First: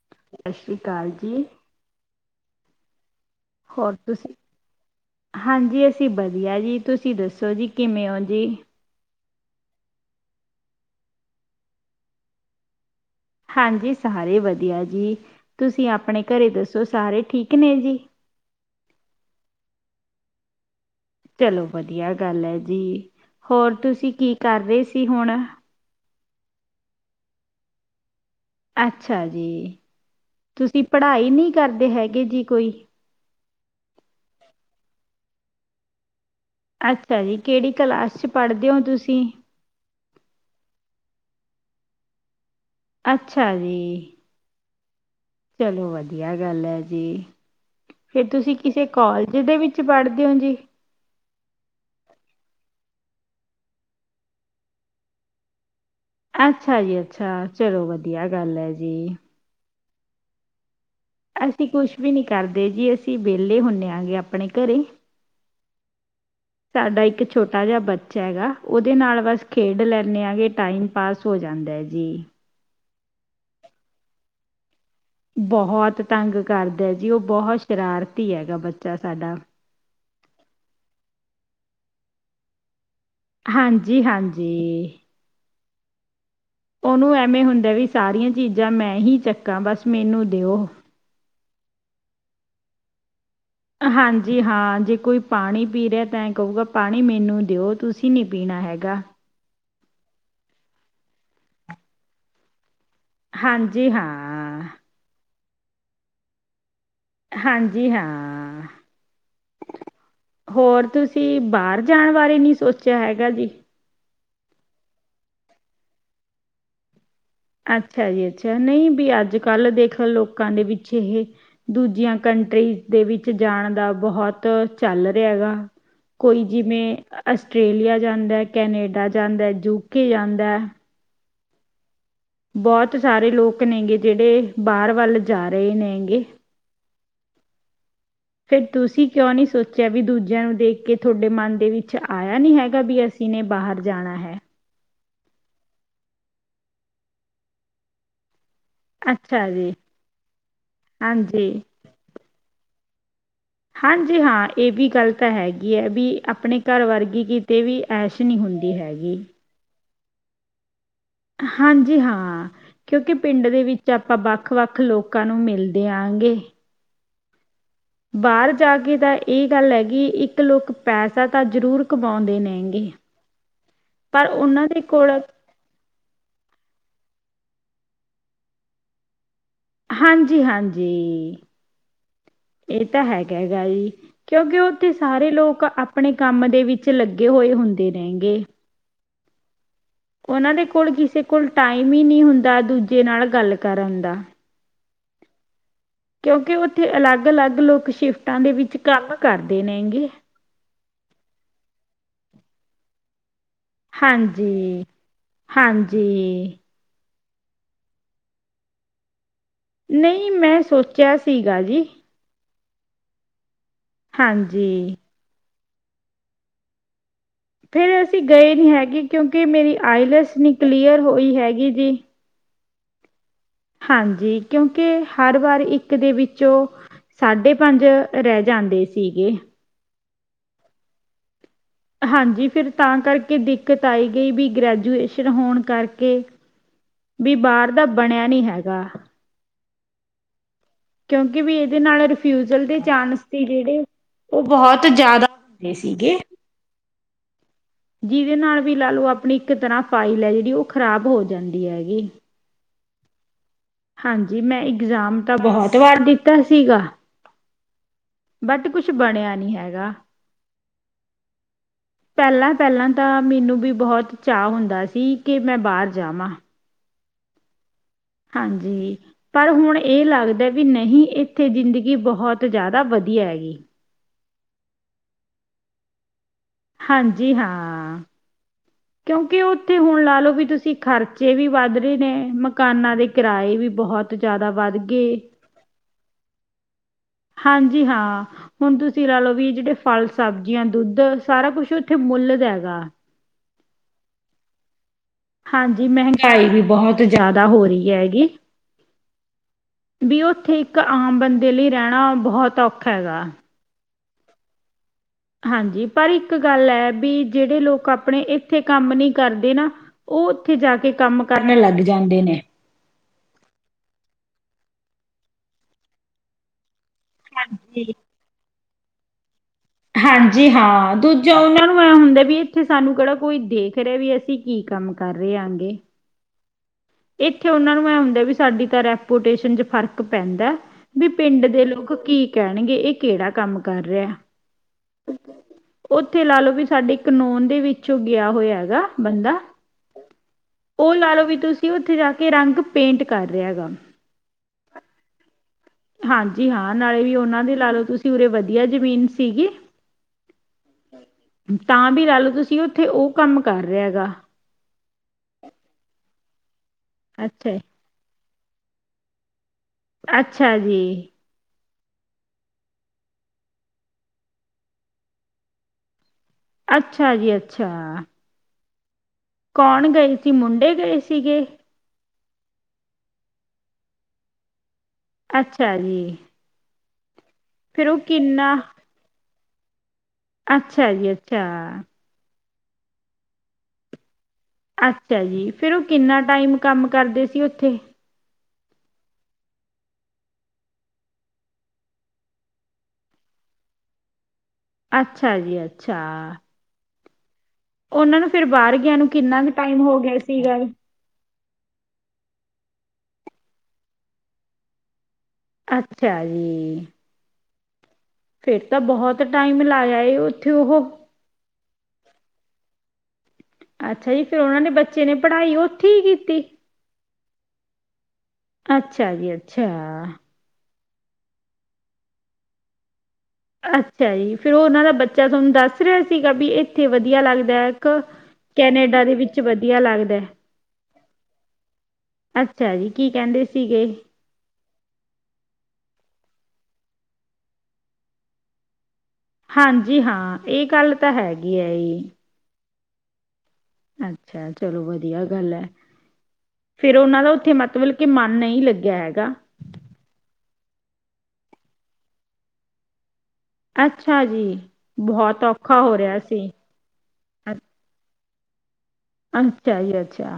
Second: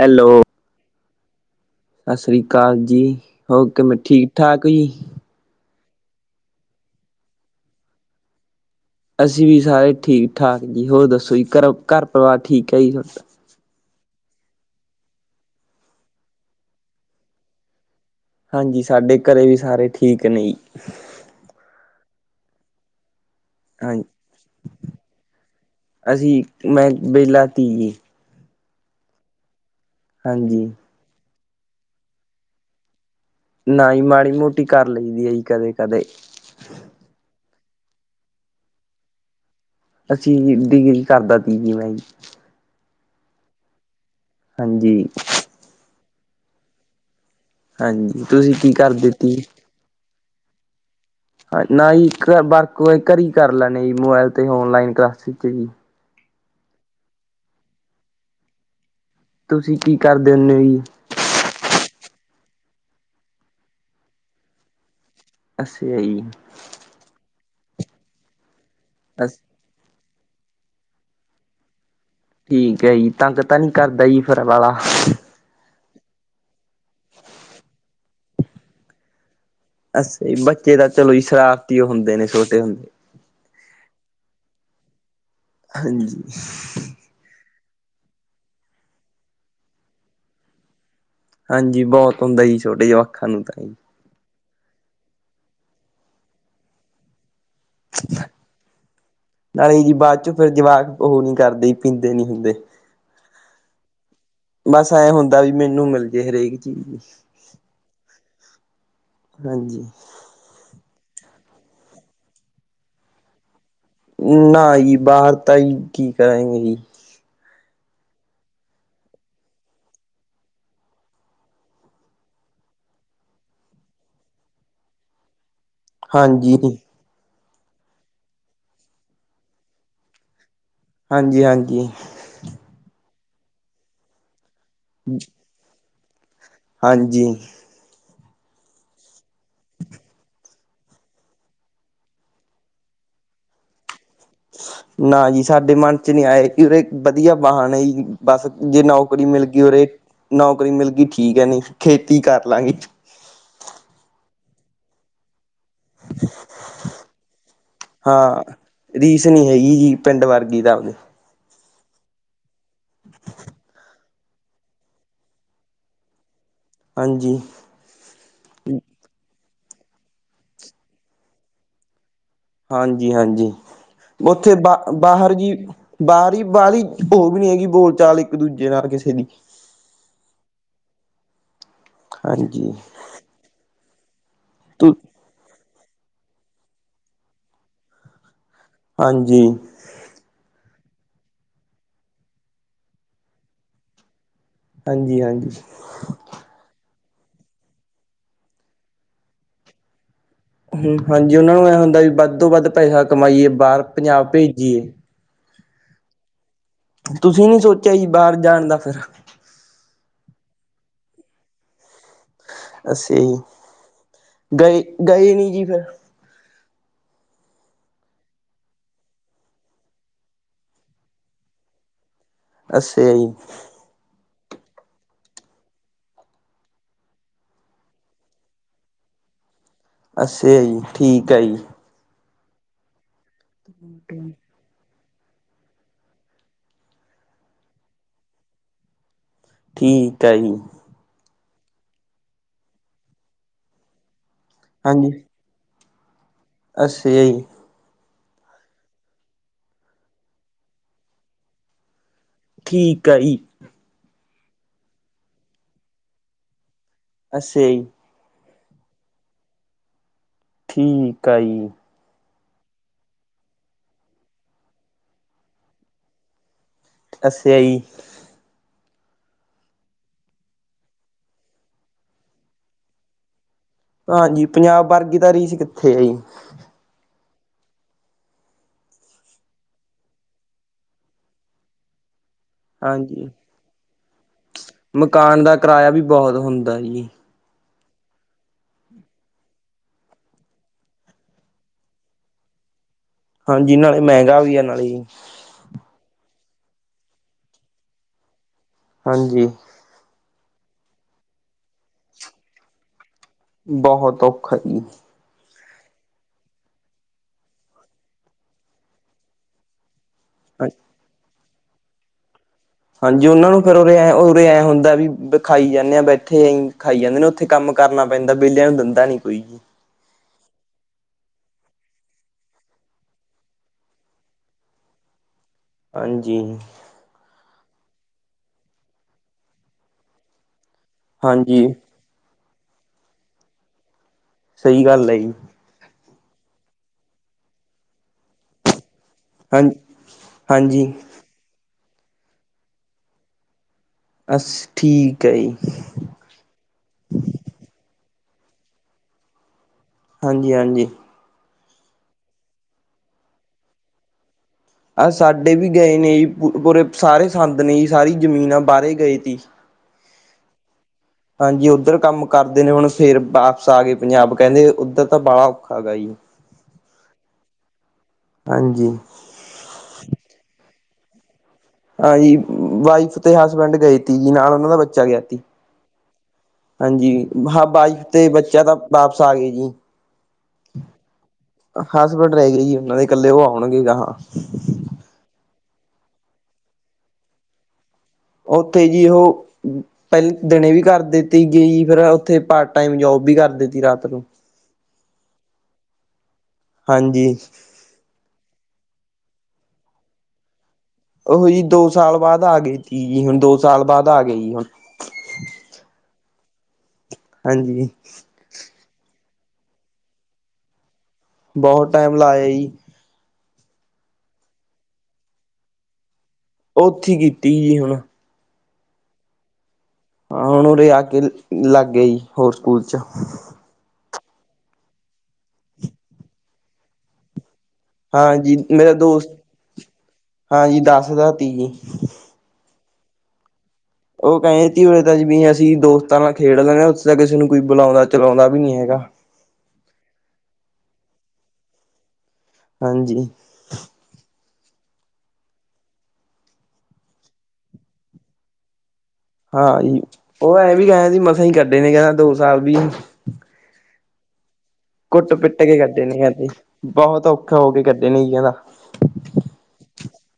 Hello. ਸਤਿ ਸ਼੍ਰੀ ਅਕਾਲ ਜੀ। ਸਤਿ ਸ੍ਰੀ ਅਕਾਲ ਜੀ, ਹੋ ਹੋਰ ਕਿਵੇਂ ਠੀਕ ਤੁਸੀਂ ਠਾਕ ਜੀ? ਹਾਂਜੀ, ਅਸੀਂ ਵਧੀਆ ਜੀ, ਤੁਸੀਂ ਦੱਸੋ ਜੀ ਕਿਵੇਂ ਹੋ ਜੀ? ਅਸੀਂ ਵੀ ਸਾਰੇ ਠੀਕ- ਠਾਕ ਜੀ, ਹੋਰ ਦੱਸੋ ਜੀ ਘਰੋਂ- ਘਰ ਪਰਿਵਾਰ ਠੀਕ ਹੈ ਜੀ ਤੁਹਾਡਾ ਹਾਂਜੀ, ਸਾਰੇ ਵਧੀਆ ਜੀ, ਤੁਸੀਂ ਆਪਣੇ ਘਰੇ ਦੱਸੋ? ਸਾਰੇ ਠੀਕ ਨੇ ਜੀ ਹਾਂਜੀ, ਸਾਡੇ ਘਰੇ ਵੀ ਸਾਰੇ ਠੀਕ ਨੇ ਜੀ। ਚਲੋ ਵਧੀਆ ਗੱਲ ਹੈ ਜੀ, ਹੋਰ ਹਾਂਜੀ ਤੁਸੀਂ ਕੀ ਕਰਦੇ ਸੀ ਹੁਣ? ਅਸੀਂ ਮੈਂ, ਵਿਹਲਾ ਟੀਵੀ। ਅੱਛਾ ਜੀ, ਹਾਂਜੀ ਤੁਸੀਂ ਪੜ੍ਹਾਈ ਨਈ ਕਰਦੇ ਹੈਗੇ ਜੀ ਕੋਈ? ਨਾ ਜੀ ਮਾੜੀ- ਮੋਟੀ ਕਰ ਲਈਦੀ ਏ ਕਦੇ- ਕਦੇ ਅੱਛਾ ਜੀ, ਕਿਹੜੀ ਕਲਾਸ 'ਚ ਪੜ੍ਹਦੇ ਹੋ ਤੁਸੀਂ? ਅਸੀਂ ਡਿਗਰੀ, ਕਰਦਾ ਪੀਜੀ ਬੈਕ ਅੱਛਾ ਜੀ। ਹਾਂਜੀ। ਚਲੋ ਵਧੀਆ ਗੱਲ ਹੈ ਜੀ, ਹਾਂਜੀ ਫੇਰ ਤੁਸੀਂ ਕੀ ਕਿਸੇ ਕਰ ਕੋਲਜ, ਦਿੱਤੀ ਦੇ ਵਿੱਚ ਤੁਸੀਂ ਪੜ੍ਹਦੇ ਹੋ ਜੀ। ਨਾ ਜੀ, ਬਾਹਰ ਘਰੀ ਕਰ ਲੈਣੇ ਜੀ, ਮੋਬਾਇਲ ਤੇ ਔਨਲਾਈਨ ਕਲਾਸਿਸ, ਚ ਜੀ ਅੱਛਾ ਜੀ ਅੱਛਾ ਚਲੋ ਵਧੀਆ ਗੱਲ ਹੈ ਜੀ ਤੁਸੀਂ ਕੀ, ਕਰਦੇ ਹੁੰਨੇ ਜੀ? ਅਸੀਂ ਕੁਛ ਵੀ ਨਈ ਕਰਦੇ ਜੀ, ਅਸੀਂ ਵਿਹਲੇ ਹੁਨੇ ਆਪਣੇ ਘਰੇ ਅੱਛਾ ਜੀ ਸਾਡਾ, ਇੱਕ ਛੋਟਾ ਜਿਹਾ ਬੱਚਾ ਹੈਗਾ ਉਹਦੇ ਨਾਲ ਅੱਛਾ। ਬਸ ਖੇਡ ਲੈਂਣੇ ਆ ਕਿ, ਟਾਈਮ ਪਾਸ ਹੋ ਜਾਂਦਾ ਜੀ ਠੀਕ ਹੈ ਜੀ, ਤੰਗ ਤਾਂ ਨਹੀਂ ਕਰਦਾ ਜੀ ਫਰ ਵਾਲਾ ਬਹੁਤ ਤੰਗ ਕਰਦਾ ਹੈ ਜੀ, ਉਹ ਬਹੁਤ ਸ਼ਰਾਰਤੀ, ਹੈਗਾ ਬੱਚਾ ਸਾਡਾ। ਅਸਾ, ਬੱਚੇ ਤਾਂ ਚਲੋ ਹੀ ਸ਼ਰਾਬਤੀ, ਹੁੰਦੇ ਨੇ ਛੋਟੇ ਹੁੰਦੇ ਹਾਂਜੀ-ਹਾਂਜੀ ਹਾਂਜੀ। ਉਹਨੂੰ ਐਵੇਂ ਹੁੰਦਾ ਵੀ ਸਾਰੀਆਂ, ਚੀਜ਼ਾਂ ਮੈਂ ਹੀ ਚੱਕਾਂ ਬਸ ਮੈਨੂੰ ਦਿਓ ਹਾਂਜੀ ਬਹੁਤ ਹੁੰਦਾ ਜੀ, ਛੋਟੇ ਜਿਹੇ ਜਵੱਕਾ ਨੂੰ ਤਾਂ ਹਾਂਜੀ ਹਾਂ, ਜੇ ਕੋਈ ਪਾਣੀ ਪੀ ਰਿਹਾ, ਤਾਂ ਐ ਕਹੂਗਾ, ਪਾਣੀ ਮੈਨੂੰ ਦਿਓ ਤੁਸੀਂ ਨਈ, ਪੀਣਾ ਹੈਗਾ। ਨਾਲੇ ਜੀ, ਬਾਅਦ ਚ ਫਿਰ ਜਵਾਕ ਉਹ ਨਈ, ਕਰਦੇ ਪੀਂਦੇ ਨਈ ਹੁੰਦੇ ਹਾਂਜੀ ਹਾਂ। ਬਸ ਐਂ ਹੁੰਦਾ ਵੀ, ਮੈਨੂੰ ਮਿਲ ਜੇ ਹਰੇਕ ਚੀਜ਼ ਹਾਂਜੀ ਹਾਂ। ਹਾਂਜੀ ਹੋਰ ਤੁਸੀਂ, ਬਾਹਰ ਜਾਣ ਬਾਰੇ ਨਈ ਸੋਚਿਆ ਹੈਗਾ ਜੀ? ਨਾ ਜੀ ਬਾਹਰ ਤਾਂ, ਹੀ ਕੀ ਕਰਾਗੇ ਜੀ ਅੱਛਾ ਜੀ ਅੱਛਾ, ਨਈ ਜੀ ਅੱਜ- ਕੱਲ੍ਹ ਦੇਖੋ ਲੋਕਾਂ ਦੇ ਪਿੱਛੇ ਇਹ ਦੂਜੀਆਂ, ਕੰਟਰੀਜ਼ ਦੇ ਵਿੱਚ ਜਾਣ ਦਾ, ਬਹੁਤ ਚੱਲ ਰਿਹਾ ਹੈਗਾ ਕੋਈ ਹਾਂਜੀ ਜਿਵੇਂ, ਆਸਟ੍ਰੇਲੀਆ ਜਾਂਦਾ, ਕੈਨੇਡਾ ਜਾਂਦਾ, ਯੂਕੇ ਜਾਂਦਾ ਹਾਂਜੀ -ਹਾਂਜੀ ਬੋਤ ਸਾਰੇ ਲੋਕ ਨੇਗੇ ਜੇੜੇ ਬਾਰ ਵੱਲ ਜਾ ਰੇ ਨੇਗੇ। ਹਾਂਜੀ। ਫੇਰ ਤੁਸੀਂ ਕਯੋਂ ਨੀ ਸੋਚੇਆ ਵੀ ਦੂਜਿਆਂ ਨੂੰ ਦੇਖ ਕੇ ਥੋਡੇ ਮਨ ਦੇ ਵਿੱਚ ਆਇਆ ਨਹੀਂ ਹੈਗਾ ਵੀ ਅਸ ਸੀ ਨੇ ਬਾਹਰ ਜਾਣਾ ਹੈ। ਨਾ ਜੀ ਸਾਡੇ ਮਨ 'ਚ ਨੀ ਆਏ ਕਿਧਰੇ ਵਦੀਆ ਵਾਹਨ ਐ ਜੀ। ਬਸ ਜੇ ਨੌਕਰੀ ਮਿਲ ਅੱਛਾ ਗੀ ਜੀ ਉਰੇ, ਨੌਕਰੀ ਮਿਲ ਗਈ ਠੀਕ ਐ, ਨਈ ਹਾਂਜੀ ਖੇਤੀ ਕਰ ਲਾਂਗੇ। ਹਾਂਜੀ ਹਾਂ ਏ ਵੀ ਗੱਲ ਤਾਂ ਹੈਗੀ ਐ ਵੀ ਆਪਣੇ ਘਰ ਵਰਗੀ ਕਿਤੇ ਵੀ ਐਸ਼ ਨੀ ਹੁੰਦੀ ਹੈਗੀ। ਹੈਹੀ ਜੀ, ਪਿੰਡ ਵਰਗੀ ਦਾ [unintelligible] ਹਾਂਜੀ ਹਾਂ ਕਯੋਂਕਿ ਪਿੰਡ ਦੇ ਵਿੱਚ ਆਪ ਪਾਂ ਵੱਖ-ਵੱਖ ਲੋਕਾਂ ਨੂੰ ਮਿਲਦੇ ਆਂਗੇ। ਹਾਂਜੀ। ਬਾਰ ਜਾ ਕੇ ਤਾਂ ਐ ਗੱਲ ਹੈਗੀ ਇੱਕ ਲੋਕ ਪੈਸਾ ਤਾਂ ਜ਼ਰੂਰ ਕਮਾਉਂਦੇ ਨੇ ਹਾਂਜੀ-ਹਾਂਜੀ, ਉੱਥੇ ਬ ਦੇ ਕੋਲ ਬਾਹਰ ਜੀ ਬਾਹਰੀ ਬਾਹਲੀ ਓ ਵੀ ਨਹੀਂ ਹੈਗੀ ਬੋਲ ਚਾਲ ਇੱਕ ਦੂਜੇ ਨਾਲ ਕਿਸੇ ਦੀ। ਹਾਂਜੀ-ਹਾਂਜੀ। ਹਾਂਜੀ ਏ ਤਾਂ ਹੈਗਾ ਹੈਗਾ ਜੀ, ਕਿਉਂਕਿ ਤ ਓਥੇ ਸਾਰੇ ਲੋਕ ਆਪ ਆਪਣੇ ਕੰਮ ਦੇ ਵਿੱਚ ਲੱਗੇ ਹੋਏ ਹੁੰਦੇ ਨੇਗੇ। ਹਾਂਜੀ। ਓਨਾਂ ਦੇ ਕੋਲ ਕਿਸੇ ਕੋਲ ਟਾਈਮ ਈ ਨੀ ਹੁੰਦਾ ਦੂਜੇ ਨਾਲ ਗੱਲ ਕਰਨ ਦਾ। ਹਾਂਜੀ-ਹਾਂਜੀ। ਕਿਉਂਕਿ ਓਥੇ ਅਲੱਗ-ਅਲੱਗ ਲੋਕ ਸ਼ਿਫਟਾਂ ਦੇ ਵਿੱਚ ਕੰਮ ਕਰਦੇ ਨੇਗੇ। ਹੂੰ, ਹਾਂਜੀ ਓਨਾਂ ਨੂੰ ਐ ਹੁੰਦਾ ਵੀ ਵੱਧ ਤੋਂ ਵੱਧ ਪੈਸਾ ਕਮਾਈਏ ਬਾਰ। ਹਾਂਜੀ, ਹਾਂਜੀ। ਤੁਸੀਂ ਨੀ ਸੋਚੇਆ ਜੀ ਬਾਰ ਜਾਣ ਦਾ ਫਿਰ? ਨਈ ਮੈਂ ਸੋਚੇਆ ਸੀਗਾ ਜੀ। ਅਸੀਂ, ਗਏ, ਹਾਂਜੀ ਗਏ ਨੀ ਜੀ ਫਿਰ। ਫੇਰ ਅਸੀਂ ਗਏ ਨਈ ਹੈਗੇ ਕਿਉਂਕਿ ਮੇਰੀ ਆਈਲੈਸ ਨੀ ਕਲੀਅਰ ਹੋਈ ਹੈਗੀ ਜੀ। ਅਸਯਾ ਜੀ। ਹਾਂਜੀ, ਕਿਉਂਕਿ ਹਰ ਵਾਰ ਇੱਕ ਦੇ ਵਿੱਚੋਂ ਸਾਢੇ ਪੰਜ ਰੈ ਜਾਂਦੇ ਸੀਗੇ। ਅਸਯਾ ਜੀ, ਠੀਕ ਐ ਜੀ। ਹਾਂਜੀ ਫਿਰ ਤਾਂ ਕਰਕੇ ਦਿੱਕਤ ਆਈ ਗਈ ਵੀ ਗ੍ਰੈਜੂਏ ਸ਼ਨ ਹੋਣ ਕਰਕੇ ਬੀ ਬਾਰ ਦਾ ਬਣਿਆ ਨੀ ਹੈਗਾ। ਠੀਕ ਐ ਜੀ। ਕਿਉਂਕਿ ਵੀ ਏਦੇ ਨਾਲ ਰਿਫਿਊਜਲ ਦੇ ਚਾਂਸ ਸੀ ਜੇੜੇ ਓ ਬੋਹਤ ਜਾਦਾ ਦੇ ਸੀਗੇ। ਅਸਯਾ ਜੀ। ਜਿਦੇ ਨਾਲ ਵੀ ਲਾ ਲੋ ਆਪਣੀ ਇੱਕ ਤਰ੍ਹਾਂ ਫਾਈਲ ਐ ਜੇੜੀ ਓ ਖ਼ਰਾਬ ਹੋ ਜਾਂਦੀ ਹੈਗੀ। ਠੀਕ ਆ ਈ। ਹਾਂਜੀ, ਮੈਂ ਇਗਜ਼ਾਮ ਤਾਂ ਬੋਹਤ ਵਾਰ ਦਿੱਤਾ ਸੀਗਾ। ਅਸਯਾ ਜੀ। ਬਟ ਕੁੱਛ ਬਣਿਆ ਨੀ ਹੈਗਾ। ਠੀਕ ਆ ਜੀ। ਪੈਲਾਂ-ਪੈਲਾਂ ਤਾਂ ਮੈਨੂੰ ਵੀ ਬੋਹਤ ਚਾਅ ਹੁੰਦਾ ਸੀ ਕਿ ਮੈਂ ਬਾਰ ਜਾਵਾਂ। ਅੱਸਆ ਈ। ਹਾਂਜੀ। ਪਰ ਹੁਨ ਏ ਲੱਗਦੈ ਵੀ ਨਹੀਂ ਏਥੇ ਜ਼ਿੰਦਗੀ ਬਹੁਤ ਜਾਦਾ ਵਧੀਆ ਹੈਗੀ। ਹਾਂਜੀ, ਪੰਜਾਬ ਬਾਰਗੀ ਦਾ ਰੀਸ ਕਿੱਥੇ ਏ ਜੀ। ਹਾਂਜੀ ਹਾਂ। ਕਿਉਂਕਿ ਉੱਥੇ ਹੁਨ ਲਾ ਲੋ ਵੀ ਤੁਸੀਂ ਖਰਚੇ ਵੀ ਵੱਧ ਰਏ ਨੇ ਮਕਾਨਾਂ ਦੇ ਹਾਂਜੀ ਕਿਰਾਏ ਵੀ ਬਹੁਤ ਜਾਦਾ ਵਧ ਮਕਾਨ ਦਾ ਕਿਰਾਇਆ ਵੀ ਬਹੁਤ ਹੁੰਦਾ ਜੀ। ਹਾਂਜੀ ਹਾਂ। ਹੁਨ ਤੁਸੀਂ ਲਾ ਲੋ ਵੀ ਜੇੜੇ ਫਲ, ਸਬਜ਼ੀਆਂ, ਦੁੱਧ ਸਾਰਾ ਕੁੱਛ ਉੱਥੇ ਮੁੱਲ ਦਾ ਹੈਗਾ। ਹਾਂਜੀ ਨਾਲੇ ਮੈਂਗਾ ਵੀ ਆ ਨਾਲੇ ਜੀ। ਹਾਂਜੀ ਮਹਿੰਗਾਈ ਵੀ ਬਹੁਤ ਜਾਦਾ ਹੋ ਰਹੀ ਹੈਗੀ। ਹਾਂਜੀ। ਵੀ ਉੱਥੇ ਇੱਕ ਆਮ ਬੰਦੇ ਲਈ ਰੈਣਾ ਬਹੁਤ ਔਖਾ ਹੈਗਾ। ਬਹੁਤ ਔਖਾ ਜੀ। ਹਾਂਜੀ ਪਰ ਇੱਕ ਗੱਲ ਐ, ਬੀ ਜੇੜੇ ਲੋਕ ਆਪਣੇ ਇੱਥੇ ਕੰਮ ਨੀ ਕਰਦੇ ਨਾ ਉ ਉੱਥੇ ਜਾ ਕੇ ਕੰਮ ਕਰਨੇ ਲੱਗ ਜਾਂਦੇ ਨੇ। ਹਾਂਜੀ ਉਨਾ ਨੂੰ ਫੇਰ ਉਰੇ ਐ- ਉਰੇ ਐ ਹੁੰਦਾ ਵੀ ਖਾਈ ਜਾਂਨੇ ਆ ਬੈਠੇਂ ਖਾਈ ਜਾਂਦੇ ਨੇ। ਉੱਥੇ ਕੰਮ ਜੀ ਕਰਨਾ ਪੈਂਦਾ ਬੇਲੇਆਂ ਨੂੰ ਦਿੰਦਾ ਨੀ ਕੋਈ ਜੀ। ਹਾਂਜੀ ਹਾਂ, ਦੂਜਾ ਉਨਾਂ ਨੂੰ ਐ ਹੁੰਦਾ ਵੀ ਇੱਥੇ ਸਾਨੂੰ ਕੇੜਾ ਕੋਈ ਦੇਖ ਰਿਆ ਵੀ ਅਸੀਂ ਕੀ ਕੰਮ ਕਰ ਰਹੇਗੇ। ਹਾਂਜੀ। ਇੱਥੇ ਉਨਾਂ ਨੂੰ ਐ ਹੁੰਦਾ ਵੀ ਸਾਡੀ ਤਾਂ ਰੈਪੂਟੇਸ਼ਨ ਚ ਫ਼ਰਕ ਪੈਂਦੈ, ਵੀ ਪਿੰਡ ਹਾਂਜੀ ਦੇ ਲੋਕ ਕੀ ਕੈਣਗੇ ਏ ਕੇੜਾ ਕੰਮ ਕਰ ਰਿਹਾ ਹੈ। ਸਈ ਗੱਲ ਏ ਜੀ। ਉੱਥੇ ਲਾ ਲੋ ਵੀ ਸਾਡੇ ਏਕ ਨੋਨ ਦੇ ਵਿੱਚੋਂ ਗਿਆ ਹੋਇਆ ਹੈਗਾ ਬੰਦਾ ਹਾਂ ਉ ਹਾਂਜੀ ਲਾ ਲੋ ਵੀ ਤੁਸੀਂ ਉੱਥੇ ਜਾ ਕੇ ਰੰਗ ਪੇਂਟ ਕਰ ਰਿਆ ਹੈਗਾ। ਬਸ ਠੀਕ ਏ ਜੀ। ਹਾਂਜੀ ਹਾਂ ਨਾਲੇ ਵੀ ਉਨਾਂ ਦੇ ਲਾ ਲੋ ਤੁਸੀਂ ਉਰੇ ਵਧੀਆ ਜ਼ਮੀਨ ਸੀਗੀ। ਹਾਂਜੀ- ਹਾਂਜੀ। ਤਾਂ ਵੀ ਲਾ ਲੋ ਤੁਸੀਂ ਉੱਥੇ ਉ ਕੰਮ ਕਰ ਰੇਆ ਹੈਗਾ। ਆਹ ਸਾਡੇ ਵੀ ਗਏ ਨੇ ਜੀ ਪੂਰੇ ਸਾਰੇ ਸੰਦ ਨੇ ਜੀ ਸਾਰੀ ਜ਼ਮੀਨ ਆ ਬਾਰੇ ਗਏ ਸੀ। ਅੱਛਾ ਜੀ। ਹਾਂਜੀ ਉੱਧਰ ਕੰਮ ਕਰਦੇ ਨੇ ਹੁਣ ਫੇਰ ਵਾਪਸ ਆ ਗਏ ਪੰਜਾਬ ਕੈਂਦੇ ਉੱਧਰ ਤਾਂ ਬਾੜਾ ਔਖਾ ਹੈਗਾ ਜੀ। ਅੱਛਾ ਜੀ ਅੱਛਾ। ਹਾਂਜੀ। ਕੌਣ ਗਏ ਸੀ ਮੁੰਡੇ ਗਏ ਸੀਗੇ। ਹਾਂਜੀ, ਵਾਈਫ ਤੇ ਹਸਬੈਂਡ ਗਏ ਤੀ ਜੀ ਨਾਲ ਉਨਾਂ ਦਾ ਬੱਚਾ ਗਿਆ। ਅੱਛਾ ਜੀ ਹਾਂਜੀ ਹਾਂ ਫਿਰ ਉਹ ਵਾਈਫ ਤੇ ਕਿੰਨਾ ਬੱਚਾ ਤਾਂ ਵਾਪਸ ਆ ਗਏ ਜੀ। ਅੱਛਾ ਜੀ ਅੱਛਾ। ਹਸਬੈਂਡ ਰੈ ਗਏ ਜੀ ਉਨਾਂ ਦੇ ਕੱਲੇ ਉ ਆਉਣਗੇ ਗਾਹਾਂ। ਅੱਛਾ ਜੀ ਫੇਰ ਉ ਕਿੰਨਾ ਟਾਈਮ ਕੰਮ ਕਰਦੇ ਸੀ ਉੱਥੇ? ਉੱਥੇ ਜੀ ਉਹ ਪੈਲੇ ਦਿਨੇ ਵੀ ਕਰ ਦਿੱਤੀ ਗਈ ਫੇਰ ਉੱਥੇ ਪਾਰਟ ਟਾਈਮ ਜੋਬ ਵੀ ਕਰ ਦਿੱਤੀ ਰਾਤ ਨੂੰ। ਅੱਛਾ ਜੀ ਅੱਛਾ। ਹਾਂਜੀ। ਉਹਨਾਂ ਨੂੰ ਫਿਰ ਬਾਹਰ ਗਿਆ ਨੂੰ ਕਿੰਨਾ ਵੀ ਟਾਈਮ ਹੋ ਗਿਆ ਸੀਗਾ। ਉਹੋ ਜੀ ਦੋ ਸਾਲ ਬਾਅਦ ਆ ਗਏ ਸੀ ਜੀ, ਹੁਣ ਦੋ ਸਾਲ ਬਾਅਦ ਆ ਗਏ ਜੀ ਹੁਣ। ਅੱਛਾ ਜੀ। ਹਾਂਜੀ। ਫੇਰ ਤਾਂ ਬਹੁਤ ਟਾਈਮ ਲਾ ਆਏ ਉੱਥੇ ਓਹੋ। ਬਹੁਤ ਟਾਈਮ ਲਾ ਆਏ ਜੀ। ਅੱਛਾ ਜੀ! ਫਿਰ ਉਹਨਾਂ ਦੇ ਬੱਚੇ ਨੇ ਪੜ੍ਹਾਈ ਉੱਥੇ ਈ ਕੀਤੀ। ਉੱਥੇ ਈ ਕੀਤੀ ਜੀ ਐ ਹੁਣ। ਅੱਛਾ ਜੀ! ਅੱਛਾ! ਹਾਂ! ਹੁਣ ਉਰੇ ਆ ਕੇ ਲੱਗ ਗਏ ਜੀ ਹੋਰ ਸਕੂਲ 'ਚ। ਅੱਛਾ ਜੀ! ਫੇਰ ਉਹ ਉਹਨਾਂ ਦਾ ਬੱਚਾ ਤੁਹਾਨੂੰ ਦੱਸ ਰਿਹਾ ਸੀਗਾ, ਬੀ ਏਥੇ ਵਧੀਆ ਲੱਗਦਾ। ਕ ਹਾਂਜੀ ਮੇਰਾ ਕੈਨੇਡਾ ਦੇ ਦੋਸਤ ਵਿੱਚ ਵਧੀਆ ਲੱਗਦਾ ਹੈ। ਹਾਂਜੀ ਦੱਸਦਾ ਤੀ ਜੀ ਅੱਛਾ ਜੀ! ਕੀ ਕਹਿੰਦੇ ਸੀਗੇ। ਉਹ ਕਹਿੰਦੇ ਤੀ ਉਰੇ ਤਾਂ ਜਿਵੇਂ ਅਸੀਂ ਦੋਸਤਾਂ ਨਾਲ ਖੇਡ ਲੈਂਨੇ ਹਾਂ, ਉੱਥੇ ਤਾਂ ਕਿਸੇ ਨੂੰ ਕੋਈ ਬੁਲਾਉਂਦਾ ਚਲਾਉਂਦਾ ਵੀ ਨੀ ਹੈਗਾ। ਹਾਂਜੀ! ਹਾਂ! ਇਹ ਗੱਲ ਤਾਂ ਹੈਗੀ ਹੈ ਜੀ। ਹਾਂਜੀ! ਅੱਛਾ! ਚਲੋ ਵਧੀਆ ਗੱਲ ਹੈ। ਫੇਰ ਉਹਨਾਂ ਦਾ ਉੱਥੇ ਮਤਲਬ ਕੇ, ਮਨ ਨਹੀਂ ਲੱਗਿਆ ਹੈਗਾ। ਹਾਂਜੀ! ਉਹ ਐਂ ਵੀ ਕਹਿੰਦੇ ਸੀ ਮਸੇ ਹੀ ਕੱਢੇ ਨੇ, ਕਹਿੰਦਾ ਦੋ ਸਾਲ ਵੀ। ਅੱਛਾ ਜੀ! ਕੁੱਟ- ਬਹੁਤ ਪਿੱਟ ਕੇ ਔਖਾ ਹੋ ਕੱਢੇ ਨੇ ਰਿਹਾ ਕਹਿੰਦੇ, ਸੀ ਬਹੁਤ ਔਖੇ ਹੋ ਕੇ ਕੱਢੇ ਨੇ ਜੀ ਕਹਿੰਦਾ। ਅੱਛਾ ਜੀ! ਅੱਛਾ!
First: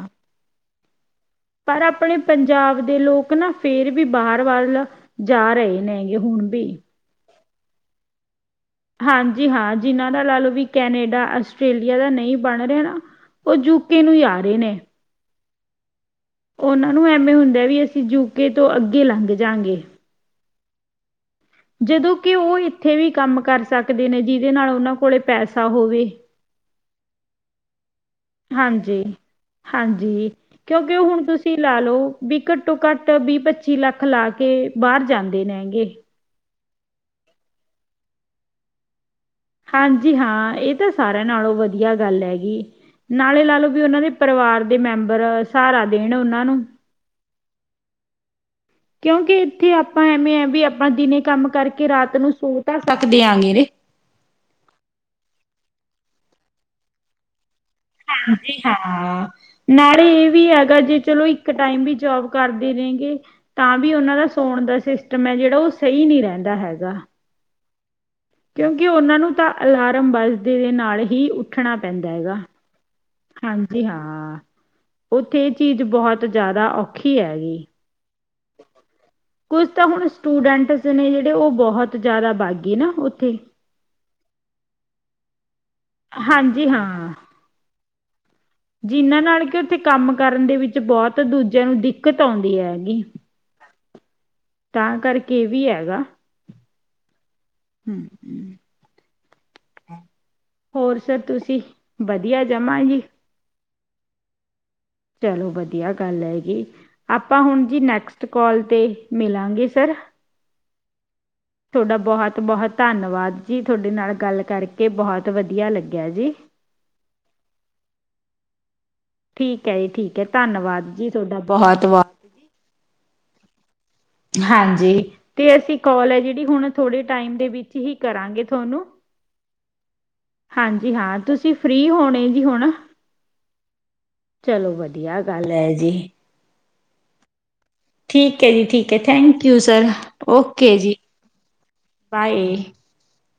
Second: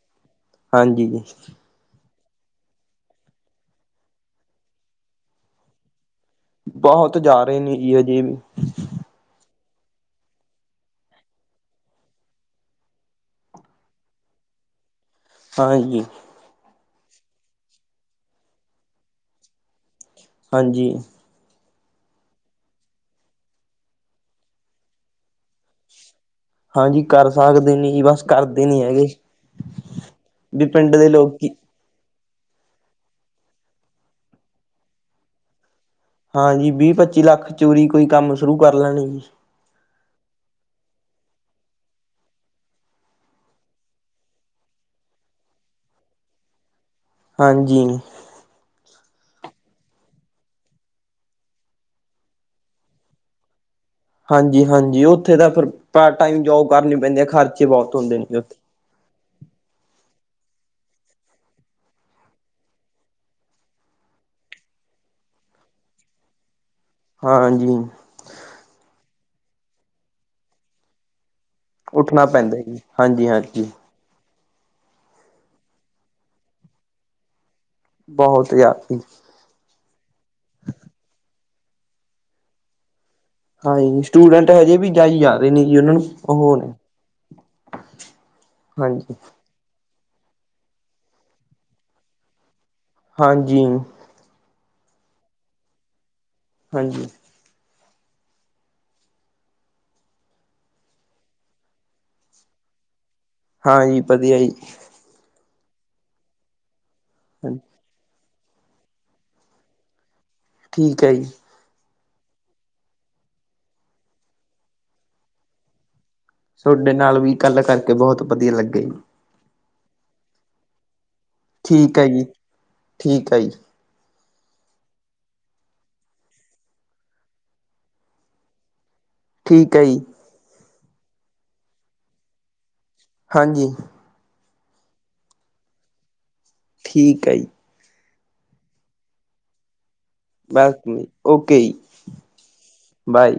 ਹਾਂਜੀ! ਜੀ ਪਰ ਆਪਣੇ ਪੰਜਾਬ ਦੇ ਲੋਕ ਨਾ ਫੇਰ ਵੀ ਬਾਹਰ ਵੱਲ ਜਾ ਰਹੇ ਨੇ ਗੇ ਹੁਣ। ਵੀ ਬਹੁਤ ਜਾ ਰਹੇ ਨੇ ਜੀ, ਅਜੇ ਵੀ। ਹਾਂਜੀ! ਹਾਂ! ਜਿਨਾਂ ਦਾ ਲਾ ਲਓ ਵੀ ਕੈਨੇਡਾ, ਆਸਟ੍ਰੇਲੀਆ ਦਾ ਨਹੀਂ ਬਣ ਰੇਯਾ ਨਾ। ਉਹ ਯੂਕੇ ਨੂੰ ਜਾ ਰਹੇ ਨੇ। ਹਾਂਜੀ! ਉਹਨਾਂ ਨੂੰ ਐਵੇਂ ਹੁੰਦਾ ਵੀ ਅਸੀਂ ਯੂਕੇ ਤੋਂ ਅੱਗੇ ਲੰਘ ਜਾਗੇ। ਹਾਂਜੀ! ਜਦੋਂ ਕਿ ਉਹ ਇੱਥੇ ਵੀ ਕੰਮ ਕਰ ਸਕਦੇ ਨੇ, ਜਿਹਦੇ ਨਾਲ ਉਹਨਾਂ ਕੋਲੇ ਪੈਸਾ ਹੋਵੇ। ਹਾਂਜੀ! ਕਰ ਸਕਦੇ ਨੇ ਜੀ, ਬਸ ਕਰਦੇ ਨੀ ਹਾਂਜੀ ਹੈਗੇ। ਹਾਂਜੀ! ਵੀ ਕਿਉਂਕੇ ਪਿੰਡ ਦੇ ਹੁਣ ਲੋਕੀ ਤੁਸੀਂ ਲਾ ਲਓ। ਵੀ ਘੱਟੋ- ਘੱਟ ਵੀਹ- ਪੱਚੀ ਲੱਖ ਲਾ ਕੇ ਬਾਹਰ ਜਾਂਦੇ ਨੇ ਹੈਗੇ। ਹਾਂਜੀ! ਵੀਹ- ਪੱਚੀ ਲੱਖ 'ਚ ਉਰੀ ਕੋਈ ਕੰਮ ਸ਼ੁਰੂ ਕਰ ਲੈਣ ਜੀ। ਹਾਂਜੀ! ਹਾਂ! ਇਹ ਤਾਂ ਸਾਰਿਆਂ ਨਾਲੋਂ ਵਧੀਆ ਗੱਲ ਹੈਗੀ। ਨਾਲੇ ਲਾ ਲਓ ਵੀ ਉਹਨਾਂ ਦੇ ਪਰਿਵਾਰ ਦੇ ਮੈਂਬਰ, ਸਹਾਰਾ ਦੇਣ ਉਹਨਾਂ ਨੂੰ। ਹਾਂਜੀ! ਕਿਉਂਕਿ ਇੱਥੇ ਆਪਾਂ ਐਵੇਂ ਐ, ਵੀ ਆਪਾਂ ਦਿਨੇ ਕੰਮ ਕਰਕੇ ਰਾਤ ਨੂੰ ਸੌ ਤਾਂ ਸਕਦੇ ਆਂਗੇ। ਹਾਂਜੀ! ਹਾਂਜੀ! ਉੱਥੇ ਤਾਂ ਫਿਰ ਪਾਰਟ ਟਾਈਮ ਜੋਬ ਕਰਨੇ ਪੈਂਦੇ ਆ, ਖ਼ਰਚੇ ਬਹੁਤ ਹੁੰਦੇ ਨੇ ਜੀ ਉਥੇ। ਹਾਂਜੀ ਹਾਂ! ਨਾਲੇ ਇਹ ਵੀ ਹੈਗਾ, ਜੇ ਚਲੋ ਇੱਕ ਟਾਈਮ ਵੀ ਜੋਬ ਕਰਦੇ ਨੇ ਗੇ। ਤਾਂ ਵੀ ਉਹਨਾਂ ਦਾ ਸੌਣ ਦਾ ਸਿਸਟਮ ਹੈ ਜਿਹੜਾ ਉਹ ਸਹੀ ਨਹੀਂ ਰਹਿੰਦਾ ਹੈਗਾ‌। ਹਾਂਜੀ! ਕਿਉਂਕਿ ਉਹਨਾਂ ਨੂੰ ਤਾਂ ਅਲਾਰਮ ਵਜਦੇ ਦੇ ਨਾਲ ਹੀ। ਉੱਠਣਾ ਉੱਠਣਾ ਹੈਗਾ ਪੈਂਦਾ ਜੀ। ਹਾਂਜੀ ਹਾਂ ਉੱਥੇ ਏ ਚੀਜ਼ ਬੋਹਤ ਜਾਦਾ ਔਖੀ ਹੈਗੀ। ਬੋਹਤ ਜ [unintelligible] ਕੁਝ ਤਾਂ ਹੁਣ ਸਟੂਡੈਂਟਸ ਨੇ ਜੇੜੇ ਓ ਬੋਹਤ ਜਾਦਾ ਬਾਗੇ ਨਾ ਓਥੇ। ਹਾਂਜੀ। ਸਟੂਡੈਂਟ ਹਜੇ ਵੀ ਜਾਈ ਜਾ ਰੇ ਨੇ ਜੀ ਉਨਾਂ ਨੂੰ ਉਹ ਹਾਂਜੀ ਨੇ [inaudible] ਜਿਨਾਂ ਨਾਲ ਕੀ ਉੱਥੇ ਕੰਮ ਕਰਨ ਦੇ ਵਿੱਚ ਬੋਤ ਦੂਜਿਆਂ ਨੂੰ ਦਿੱਕਤ ਔਂਦੀ ਹੈਗੀ। ਹਾਂਜੀ। ਤਾਂ ਕਰਕੇ ਏ ਵੀ ਹੈਗਾ। ਹਾਂਜੀ। ਹੂੰ-ਹੂੰ ਹੋਰ ਸਰ ਤੁਸੀਂ ਵਧੀਆ ਜਮਾਂ ਜੀ। ਹਾਂਜੀ, ਵਧੀਆ ਜੀ। ਚਲੋ ਵਧੀਆ ਗੱਲ ਐ ਗੀ ਆਪਾਂ ਹੁਣ ਜੀ ਨੈਕਸਟ ਕੋਲ ਤੇ ਮਿਲਾਂਗੇ ਸਰ। ਠੀਕ ਐ ਜੀ। ਥੋਡਾ ਬੋਹਤ-ਬੋਹਤ ਧੰਨਵਾਦ ਜੀ। ਤੁਹਾਡੇ ਨਾਲ ਗੱਲ ਕਰਕੇ ਬੋਹਤ ਵਧੀਆ ਲੱਗਿਆ ਜੀ। ਸੋਡੇ ਨਾਲ ਵੀ ਗੱਲ ਕਰਕੇ ਬੋਹਤ ਵਧੀਆ ਲੱਗਿਆ ਜੀ। ਠੀਕ ਐ ਜੀ ਠੀਕ ਐ, ਧੰਨਵਾਦ ਜੀ ਥੋਡਾ ਠੀਕ ਐ ਜੀ, ਠੀਕ ਐ ਜੀ। ਹਾਂਜੀ। ਤੇ ਅਸੀਂ ਕੋਲ ਐ ਜੇੜੀ ਹੁਣ ਥੋੜੇ ਟਾਈਮ ਦੇ ਵਿੱਚ ਹੀ ਕਰਾਂਗੇ ਥੋਨੂੰ‌। ਠੀਕ ਐ ਜੀ। ਹਾਂਜੀ ਹਾਂ ਤੁਸੀਂ ਫ੍ਰਰੀ ਹੋਣੇ ਜੀ ਹੁਣ? ਹਾਂਜੀ। ਚਲੋ ਵਧੀਆ ਗੱਲ ਐ ਜੀ। ਠੀਕ ਐ ਜੀ। ਠੀਕ ਐ ਜੀ ਠੀਕ ਐ ਥੈਂਕ ਯੂ ਸਰ। ਬੈਲ ਓਕੇ ਜੀ ਕਮ ਓਕੇ ਜੀ, ਬਾਏ ਬਾਏ।